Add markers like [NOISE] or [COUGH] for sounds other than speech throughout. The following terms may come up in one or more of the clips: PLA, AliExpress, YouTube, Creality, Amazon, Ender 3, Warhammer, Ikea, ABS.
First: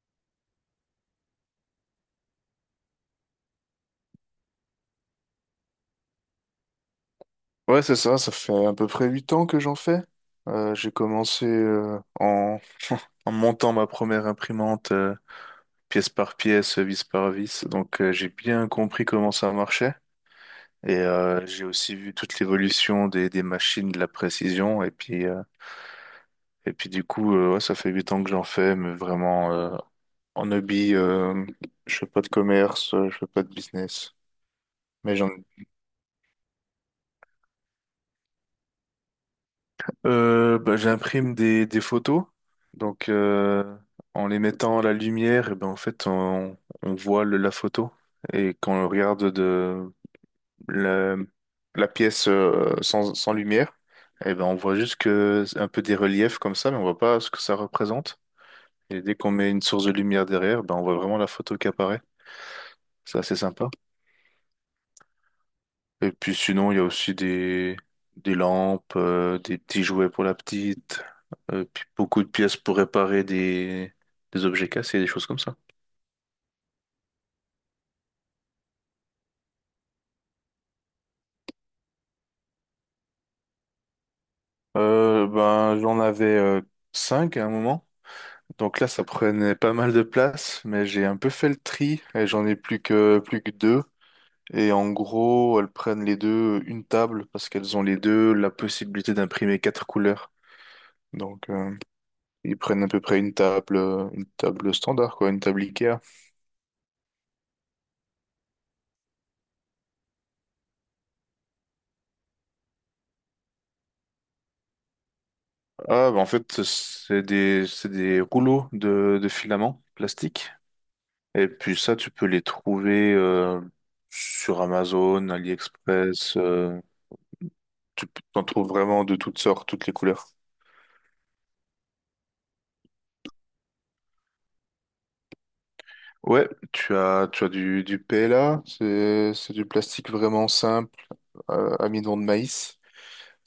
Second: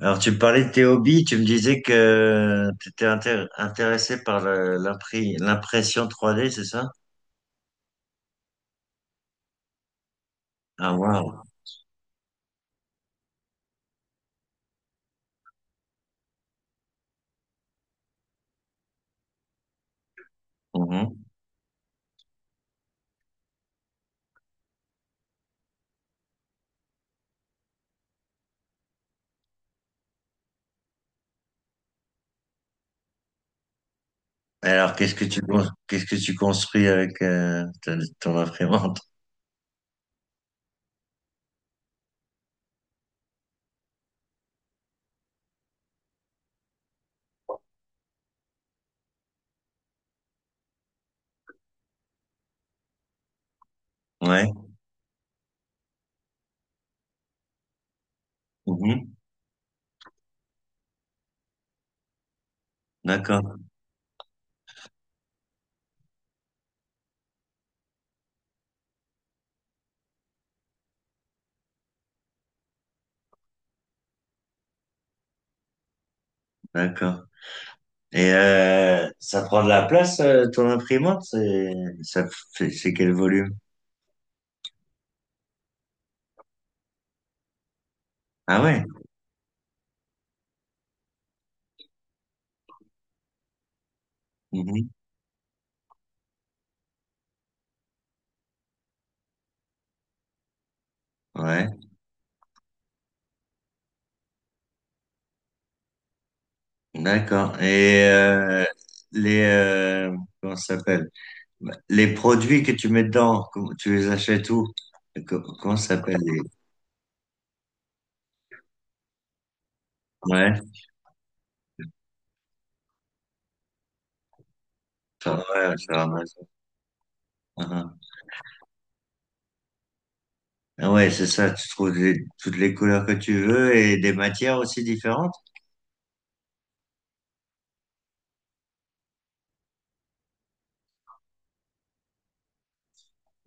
Alors, tu me parlais de tes hobbies, tu me disais que tu étais intéressé par l'impression trois d, c'est ça? Ouais, c'est ça, ça fait à peu près 8 ans que j'en fais. Ah, J'ai waouh. commencé en montant ma première imprimante pièce par pièce, vis par vis, donc j'ai bien compris comment ça marchait. Et Mhm. J'ai aussi vu toute l'évolution des, machines, de la précision, et puis du coup, ouais, ça fait 8 ans que j'en fais, mais vraiment en hobby, je fais pas de commerce, je fais pas de business. Alors, qu'est-ce Mais que j'en qu'est-ce que tu construis avec ton imprimante? Bah, j'imprime des, photos. Donc, en les mettant à la lumière, et ben, en fait, on, voit la photo. Et quand on regarde de la, la, pièce sans lumière, et ben, Ouais. on voit juste que c'est un peu des reliefs comme ça, mais on voit pas ce que ça représente. Et dès Mhm. qu'on met une source de lumière derrière, ben, on voit vraiment la photo qui apparaît. C'est assez D'accord, sympa. Et puis sinon, il y a aussi des, lampes, des petits jouets pour la petite, puis beaucoup de pièces pour réparer des objets cassés, des choses comme ça. d'accord. Et ça prend de la place, ton imprimante? Ça, c'est quel volume? Ben, j'en avais cinq à un moment. Ah Donc ouais. là, ça prenait pas mal de place, mais j'ai un peu fait le tri et j'en ai plus que deux. Et Mhm. en gros, elles prennent les deux une table parce qu'elles ont les deux la possibilité d'imprimer quatre couleurs. Donc Ouais, ils prennent à peu près une table standard quoi, une table Ikea. d'accord. Et les, comment ça s'appelle? Les produits que tu mets dedans, tu les achètes où? Comment ça Ah, s'appelle bah, en les... fait, c'est des, rouleaux de filaments plastiques. Ouais, Et puis ça, tu peux les trouver sur Amazon, ça, ouais, sur AliExpress. Amazon. Ah, ah. T'en trouves vraiment de toutes sortes, toutes les couleurs. Ah ouais, c'est ça, tu trouves toutes les couleurs que tu veux et des matières aussi différentes? Ouais, tu as du, PLA, c'est du plastique vraiment simple, amidon de maïs.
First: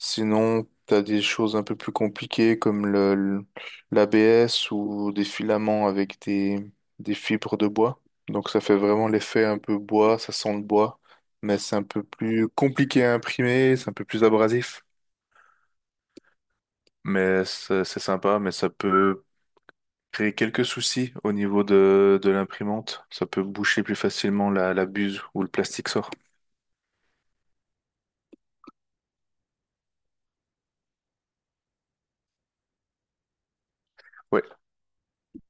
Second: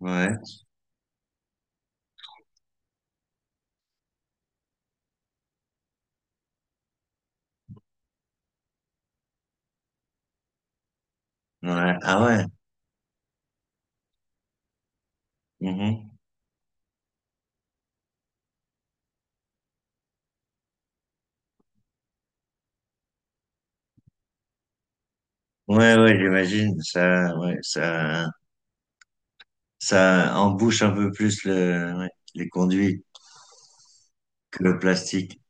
Ouais, t'as des choses un peu plus compliquées comme le, l'ABS ou des filaments avec des fibres de bois. Donc ça fait vraiment l'effet un peu bois, ça sent le bois, mais c'est un ouais, peu ah ouais. plus compliqué à imprimer, c'est un peu plus abrasif. Mhm. Mais c'est sympa, mais ça peut créer quelques soucis au niveau de, l'imprimante. Ça peut boucher plus facilement la buse où le plastique Ouais, sort. ouais, j'imagine, ça, ouais, ça embouche un peu plus le, ouais, les conduits Ouais. que le plastique.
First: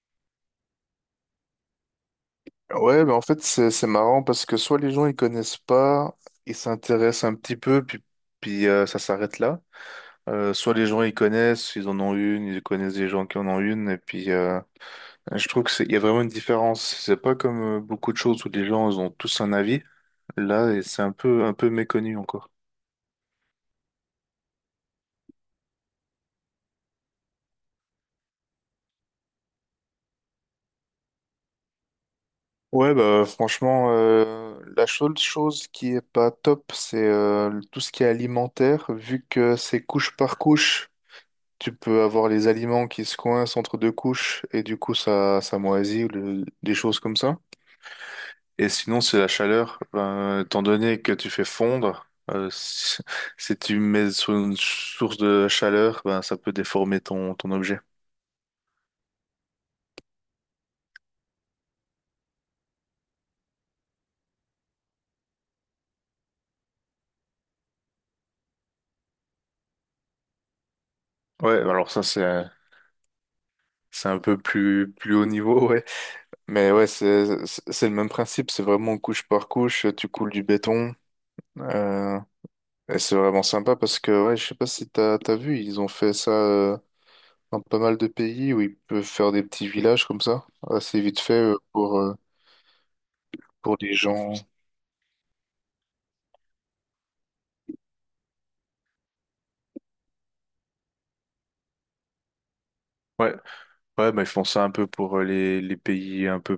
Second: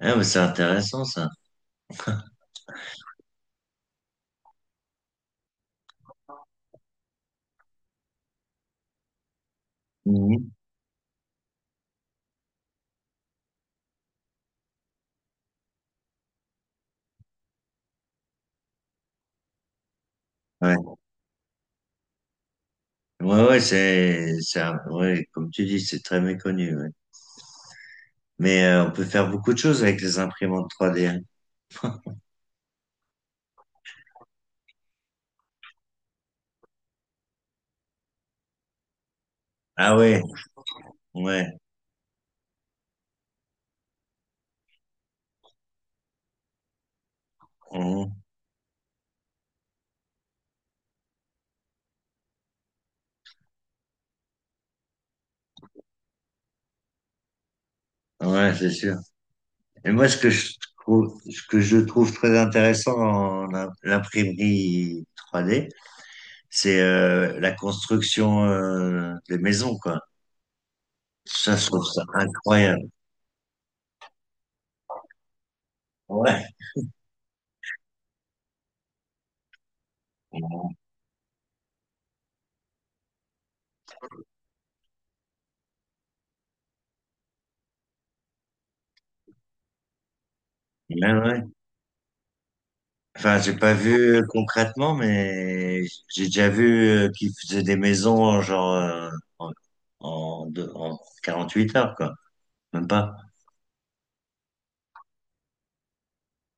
Ah, mais c'est intéressant, ça. Ouais, mais en fait, c'est marrant parce que soit les gens ils connaissent pas, ils s'intéressent un petit peu, puis, ça s'arrête là. Mhm. Soit les gens ils connaissent, ils en ont une, ils connaissent des gens qui en ont une, et puis je trouve que il y a vraiment une différence. C'est pas comme beaucoup de choses où les gens ils ont tous un avis. Là, et Ouais, c'est un peu méconnu encore. ouais, ouais, comme tu dis, c'est très méconnu, ouais. Mais on peut faire beaucoup de choses avec les imprimantes 3D, hein. Ouais, bah franchement, la seule chose qui est pas top, c'est tout ce qui est alimentaire, vu que c'est Ah couche ouais, par couche. ouais, Tu peux avoir les aliments qui se coincent entre deux couches et du coup ça, ça moisit ou des choses comme ça. mhm. Et sinon, c'est la chaleur. Ben, étant donné que tu fais fondre, si, [LAUGHS] si tu mets sur une source de chaleur, ben, ça peut déformer ton, objet. Ouais, c'est sûr. Et moi, ce que je trouve très intéressant en l'imprimerie 3D, c'est la construction des maisons, quoi. Ouais, Ça, je trouve alors ça ça, c'est, incroyable. c'est un peu plus haut niveau, [LAUGHS] ouais. Ouais, Mais ouais, c'est le même principe, c'est vraiment couche par couche, tu coules du béton. euh, et c'est vraiment sympa parce que ouais, je sais pas si t'as vu, ils ont fait ça dans pas mal de pays où ils peuvent faire des petits villages comme ça, assez ouais, vite fait ouais. Pour euh, Enfin, j'ai pas pour des vu gens. concrètement, mais j'ai déjà vu qu'ils faisaient des maison genre en, en 48 heures, quoi. Même pas. Ouais, ouais, bah, ils font ça un peu pour les, pays un peu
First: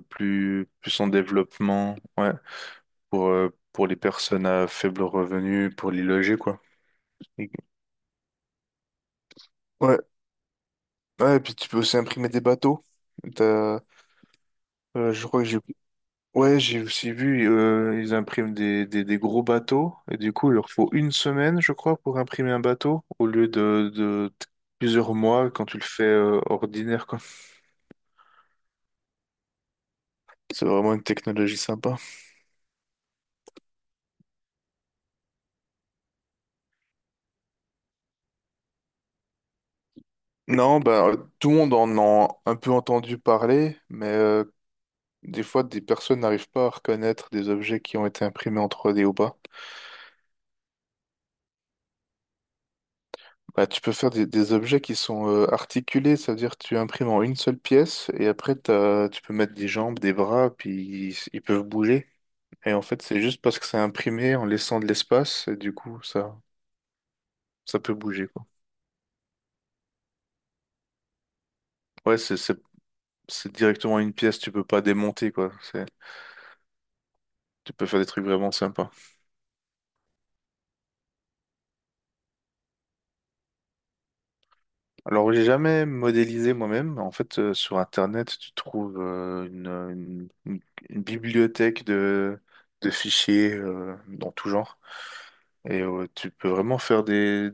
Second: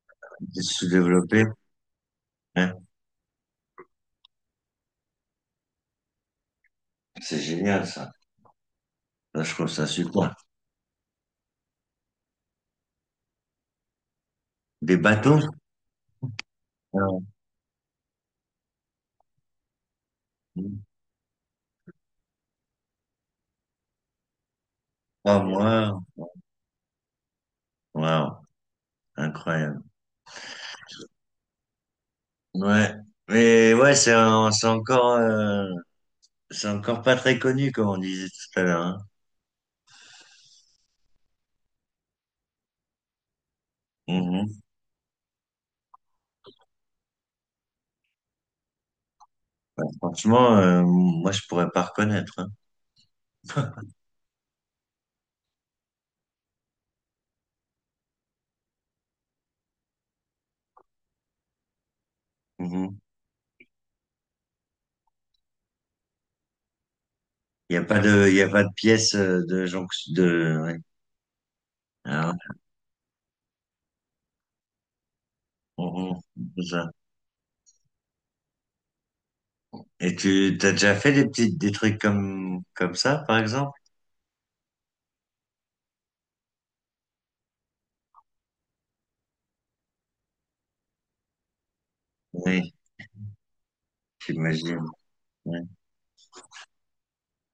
C'est plus en sous-développé, développement, ouais, hein. pour les personnes à faible revenu, pour les loger, quoi. C'est Et- génial, ça. Là, je trouve ça Ouais, super. ouais, et puis tu peux aussi imprimer des bateaux. T'as- Des je bateaux? crois que j'ai Ouais, j'ai aussi Ah, vu, ils impriment des, gros bateaux, et du coup, il leur faut une semaine, je crois, pour imprimer un bateau, au lieu de plusieurs Trois mois quand tu le mois. fais, ordinaire, quoi. Waouh, incroyable. C'est vraiment une technologie sympa. Ouais. Mais ouais, c'est encore pas très connu, comme on disait tout à l'heure, hein. Non, bah, tout le monde en a un peu entendu parler, mais Mhm. des fois, des personnes n'arrivent pas à reconnaître des objets qui ont été imprimés en 3D ou pas. Ouais, franchement, moi, je pourrais pas reconnaître, hein. Bah, tu peux faire des, objets qui sont articulés, ça veut dire que tu imprimes en une seule pièce et après tu peux mettre des jambes, des bras, puis ils, peuvent bouger. Et en Mhm. fait, c'est juste parce que c'est imprimé en laissant de l'espace et du coup, ça, ça peut bouger, Il y quoi. a pas de pièce ouais. Ouais, Ah, c'est directement une pièce, tu peux pas démonter, quoi. C'est, mhm. C'est ça. tu peux faire des trucs vraiment sympas. Et t'as déjà fait des petites, des trucs comme, comme ça, par exemple? Alors, j'ai jamais modélisé moi-même. En fait, sur Internet, tu trouves une bibliothèque de, Oui, de fichiers dans tout genre. j'imagine. Ouais. Et tu peux vraiment faire des.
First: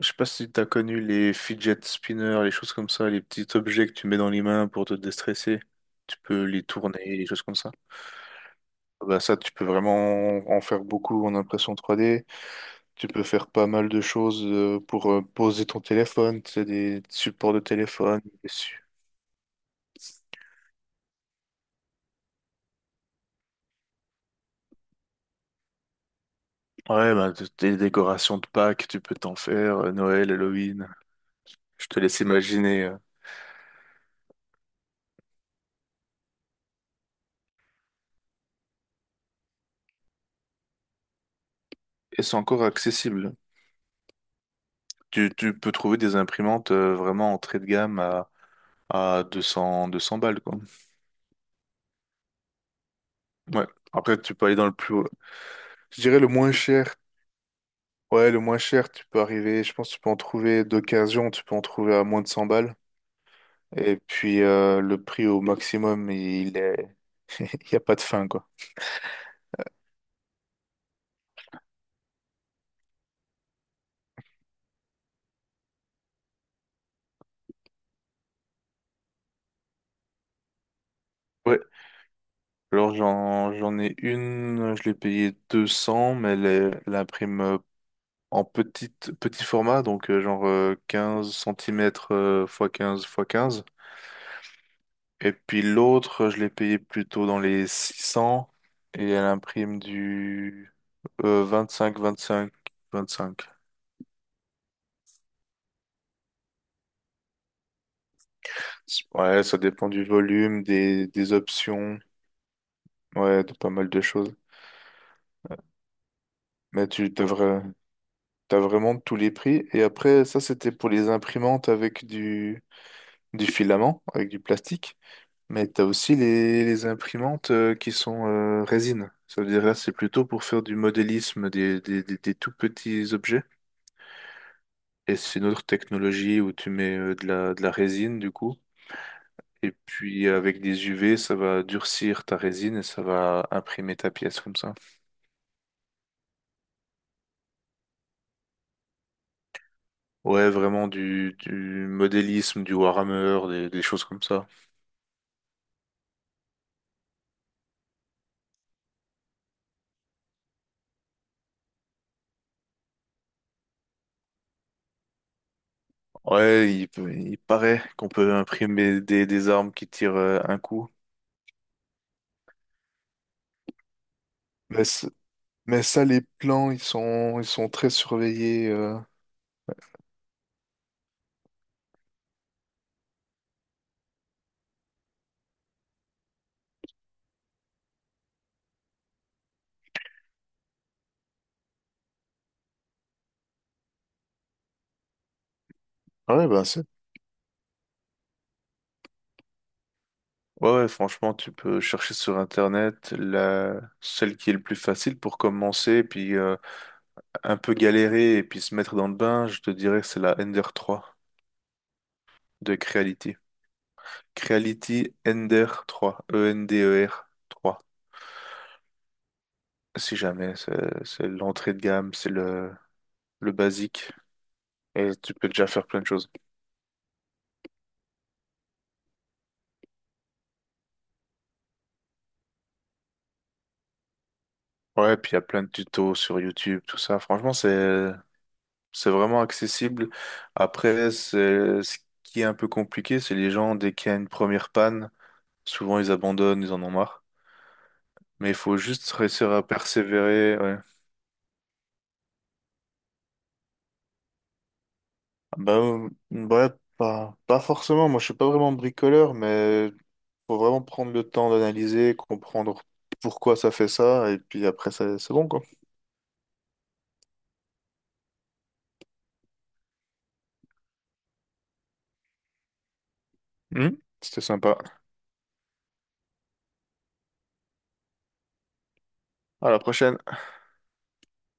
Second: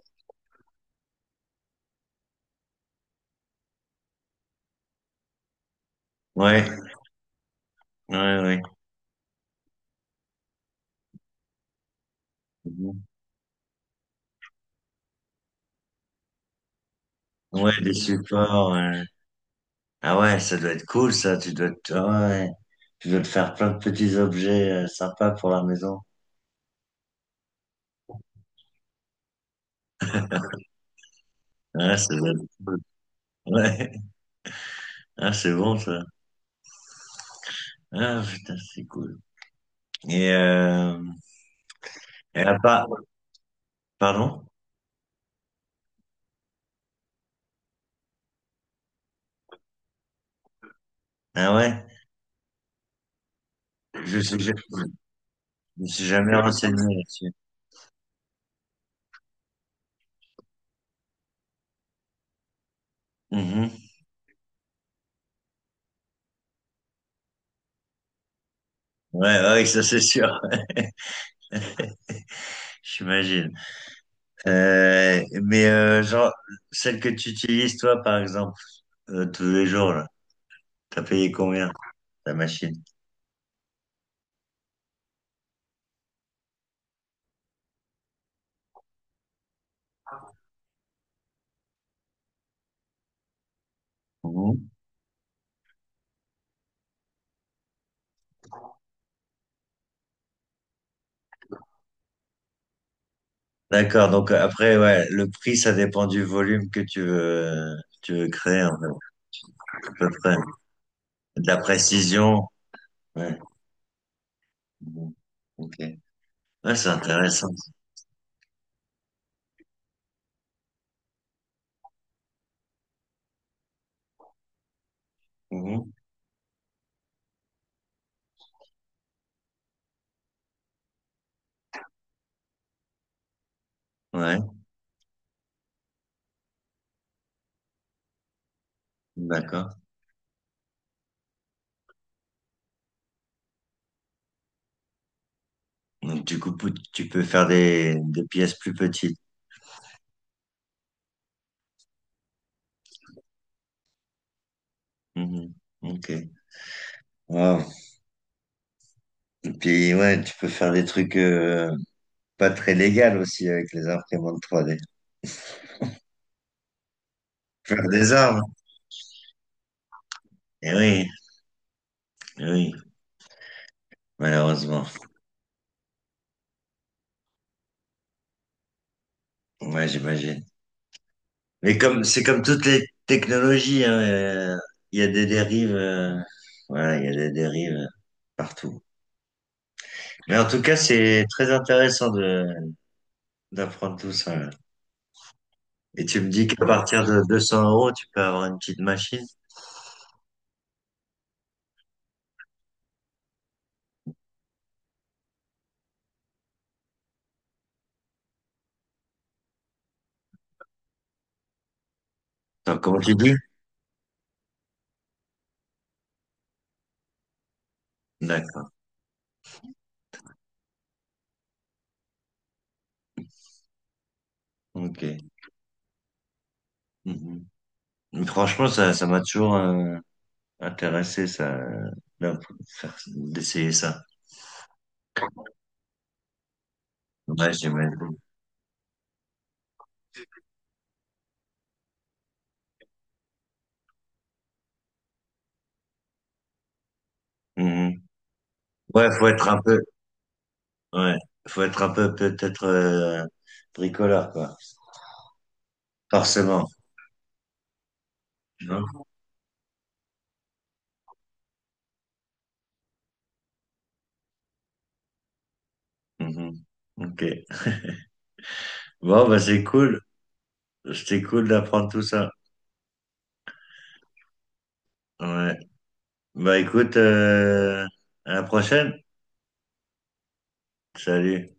Je sais pas si tu as connu les fidget spinners, les choses comme ça, les petits objets que tu mets dans les mains pour te déstresser. Tu peux les Ouais. tourner, les choses comme ça. Ouais, ouais. Bah ça, tu peux vraiment en faire beaucoup en impression 3D. Mhm. Tu peux faire pas mal de choses pour poser ton téléphone, tu sais, des supports de Ouais, des téléphone. supports, Dessus ouais. Ah ouais, ça doit être cool, ça. Tu dois te... ah ouais. Tu dois te faire plein de petits objets sympas pour la maison. Ouais, bah, des décorations de Pâques, tu peux t'en faire, Noël, Halloween. Je Ouais, te ça laisse doit être cool. imaginer. Ouais. Ah, c'est bon, ça. Ah, putain, c'est cool. Et, euh... Et c'est et à encore part... accessible. Pardon? Tu peux trouver des imprimantes vraiment entrée de gamme à 200, 200 balles, quoi. Ah ouais? Ouais. Après, tu peux Je aller dans le plus haut. me Je suis dirais le jamais moins renseigné cher. là-dessus. Ouais, le moins cher, tu peux arriver, je pense que tu peux en trouver d'occasion, tu peux en trouver à moins de 100 balles. Mhm. Et puis le prix au maximum, il n'y a pas de fin, quoi. Ouais, ouais, ça c'est sûr, [LAUGHS] j'imagine. Mais genre, celle que tu utilises toi, par exemple, tous les jours, là, t'as payé Ouais. combien? La machine. Alors j'en ai une, je l'ai payée 200, mais elle imprime en petit format, donc genre 15 cm fois 15 fois 15. Mhm. Et puis l'autre, je l'ai payée plutôt dans les 600 et elle imprime du 25, 25, 25. D'accord, donc après, ouais, le prix, ça dépend du volume que tu veux créer, en fait, Ouais, ça à dépend du peu près. volume, des, De la options, précision. Ouais. ouais, de pas mal de choses. Mhm. Ok. Ouais, Mais c'est tu intéressant. devrais, T'as vraiment de tous les prix. Et après, ça, c'était pour les imprimantes avec du, filament, avec du plastique. Mais t'as Mhm. aussi les imprimantes qui sont résine. Ça veut dire là, c'est plutôt pour faire du modélisme des, tout petits objets. Ouais, Et c'est une autre technologie où tu mets de la résine, du coup. Et d'accord. puis, avec des UV, ça va durcir ta résine et ça va imprimer ta pièce comme ça. Donc, du coup, tu peux faire des pièces plus petites. Ouais, vraiment du, modélisme, du Warhammer, des choses comme ça. Mhm. Ok. Wow. Et puis, ouais, tu peux faire des trucs pas très légaux aussi avec les imprimantes 3D. Ouais, il paraît Faire qu'on des peut armes. imprimer des armes qui tirent un Eh coup. oui, eh oui, malheureusement. Mais, c- mais ça, les plans, ils sont très surveillés. Ouais, j'imagine. Mais comme c'est comme toutes les technologies, hein, il y a des dérives, voilà, il y a des dérives partout. Mais en tout cas, c'est très intéressant de d'apprendre tout ça, là. Et tu me dis Ouais, qu'à partir de 200 euros, tu peux avoir une petite machine. Ouais, ouais, franchement, tu peux chercher sur Internet celle qui est le plus facile pour commencer, puis un peu galérer et puis se mettre dans le bain. Je te dirais que c'est la Ender 3 de Attends, comment tu dis? Creality. Creality Ender 3, Ender 3. D'accord. Si jamais, c'est l'entrée de gamme, c'est le basique. Ok. Et tu peux déjà faire plein de choses. Mhm. Mais franchement, ça m'a toujours intéressé, ça, d'en- d'essayer ça. Ouais, puis il y a plein de tutos sur YouTube, tout ça. Ouais, Franchement, j'imagine. c'est vraiment accessible. Après, c'est ce qui est un peu compliqué, c'est les gens, dès qu'il y a une première panne, souvent ils abandonnent, ils en ont marre. Mhm. Mais il faut Ouais, juste faut être réussir un à peu, persévérer. Ouais. ouais, faut être un peu peut-être bricoleur, quoi. Bah, Forcément, ouais, pas, pas forcément. Moi, je suis pas vraiment hein. bricoleur, mais faut vraiment prendre le temps d'analyser, comprendre pourquoi ça fait ça, et puis après, c'est bon, quoi. Mhm. Ok. Bon, bah c'est cool. C'était cool d'apprendre tout ça. Mhm. C'était sympa. Ouais. Bah écoute, à la prochaine. À la prochaine. Salut.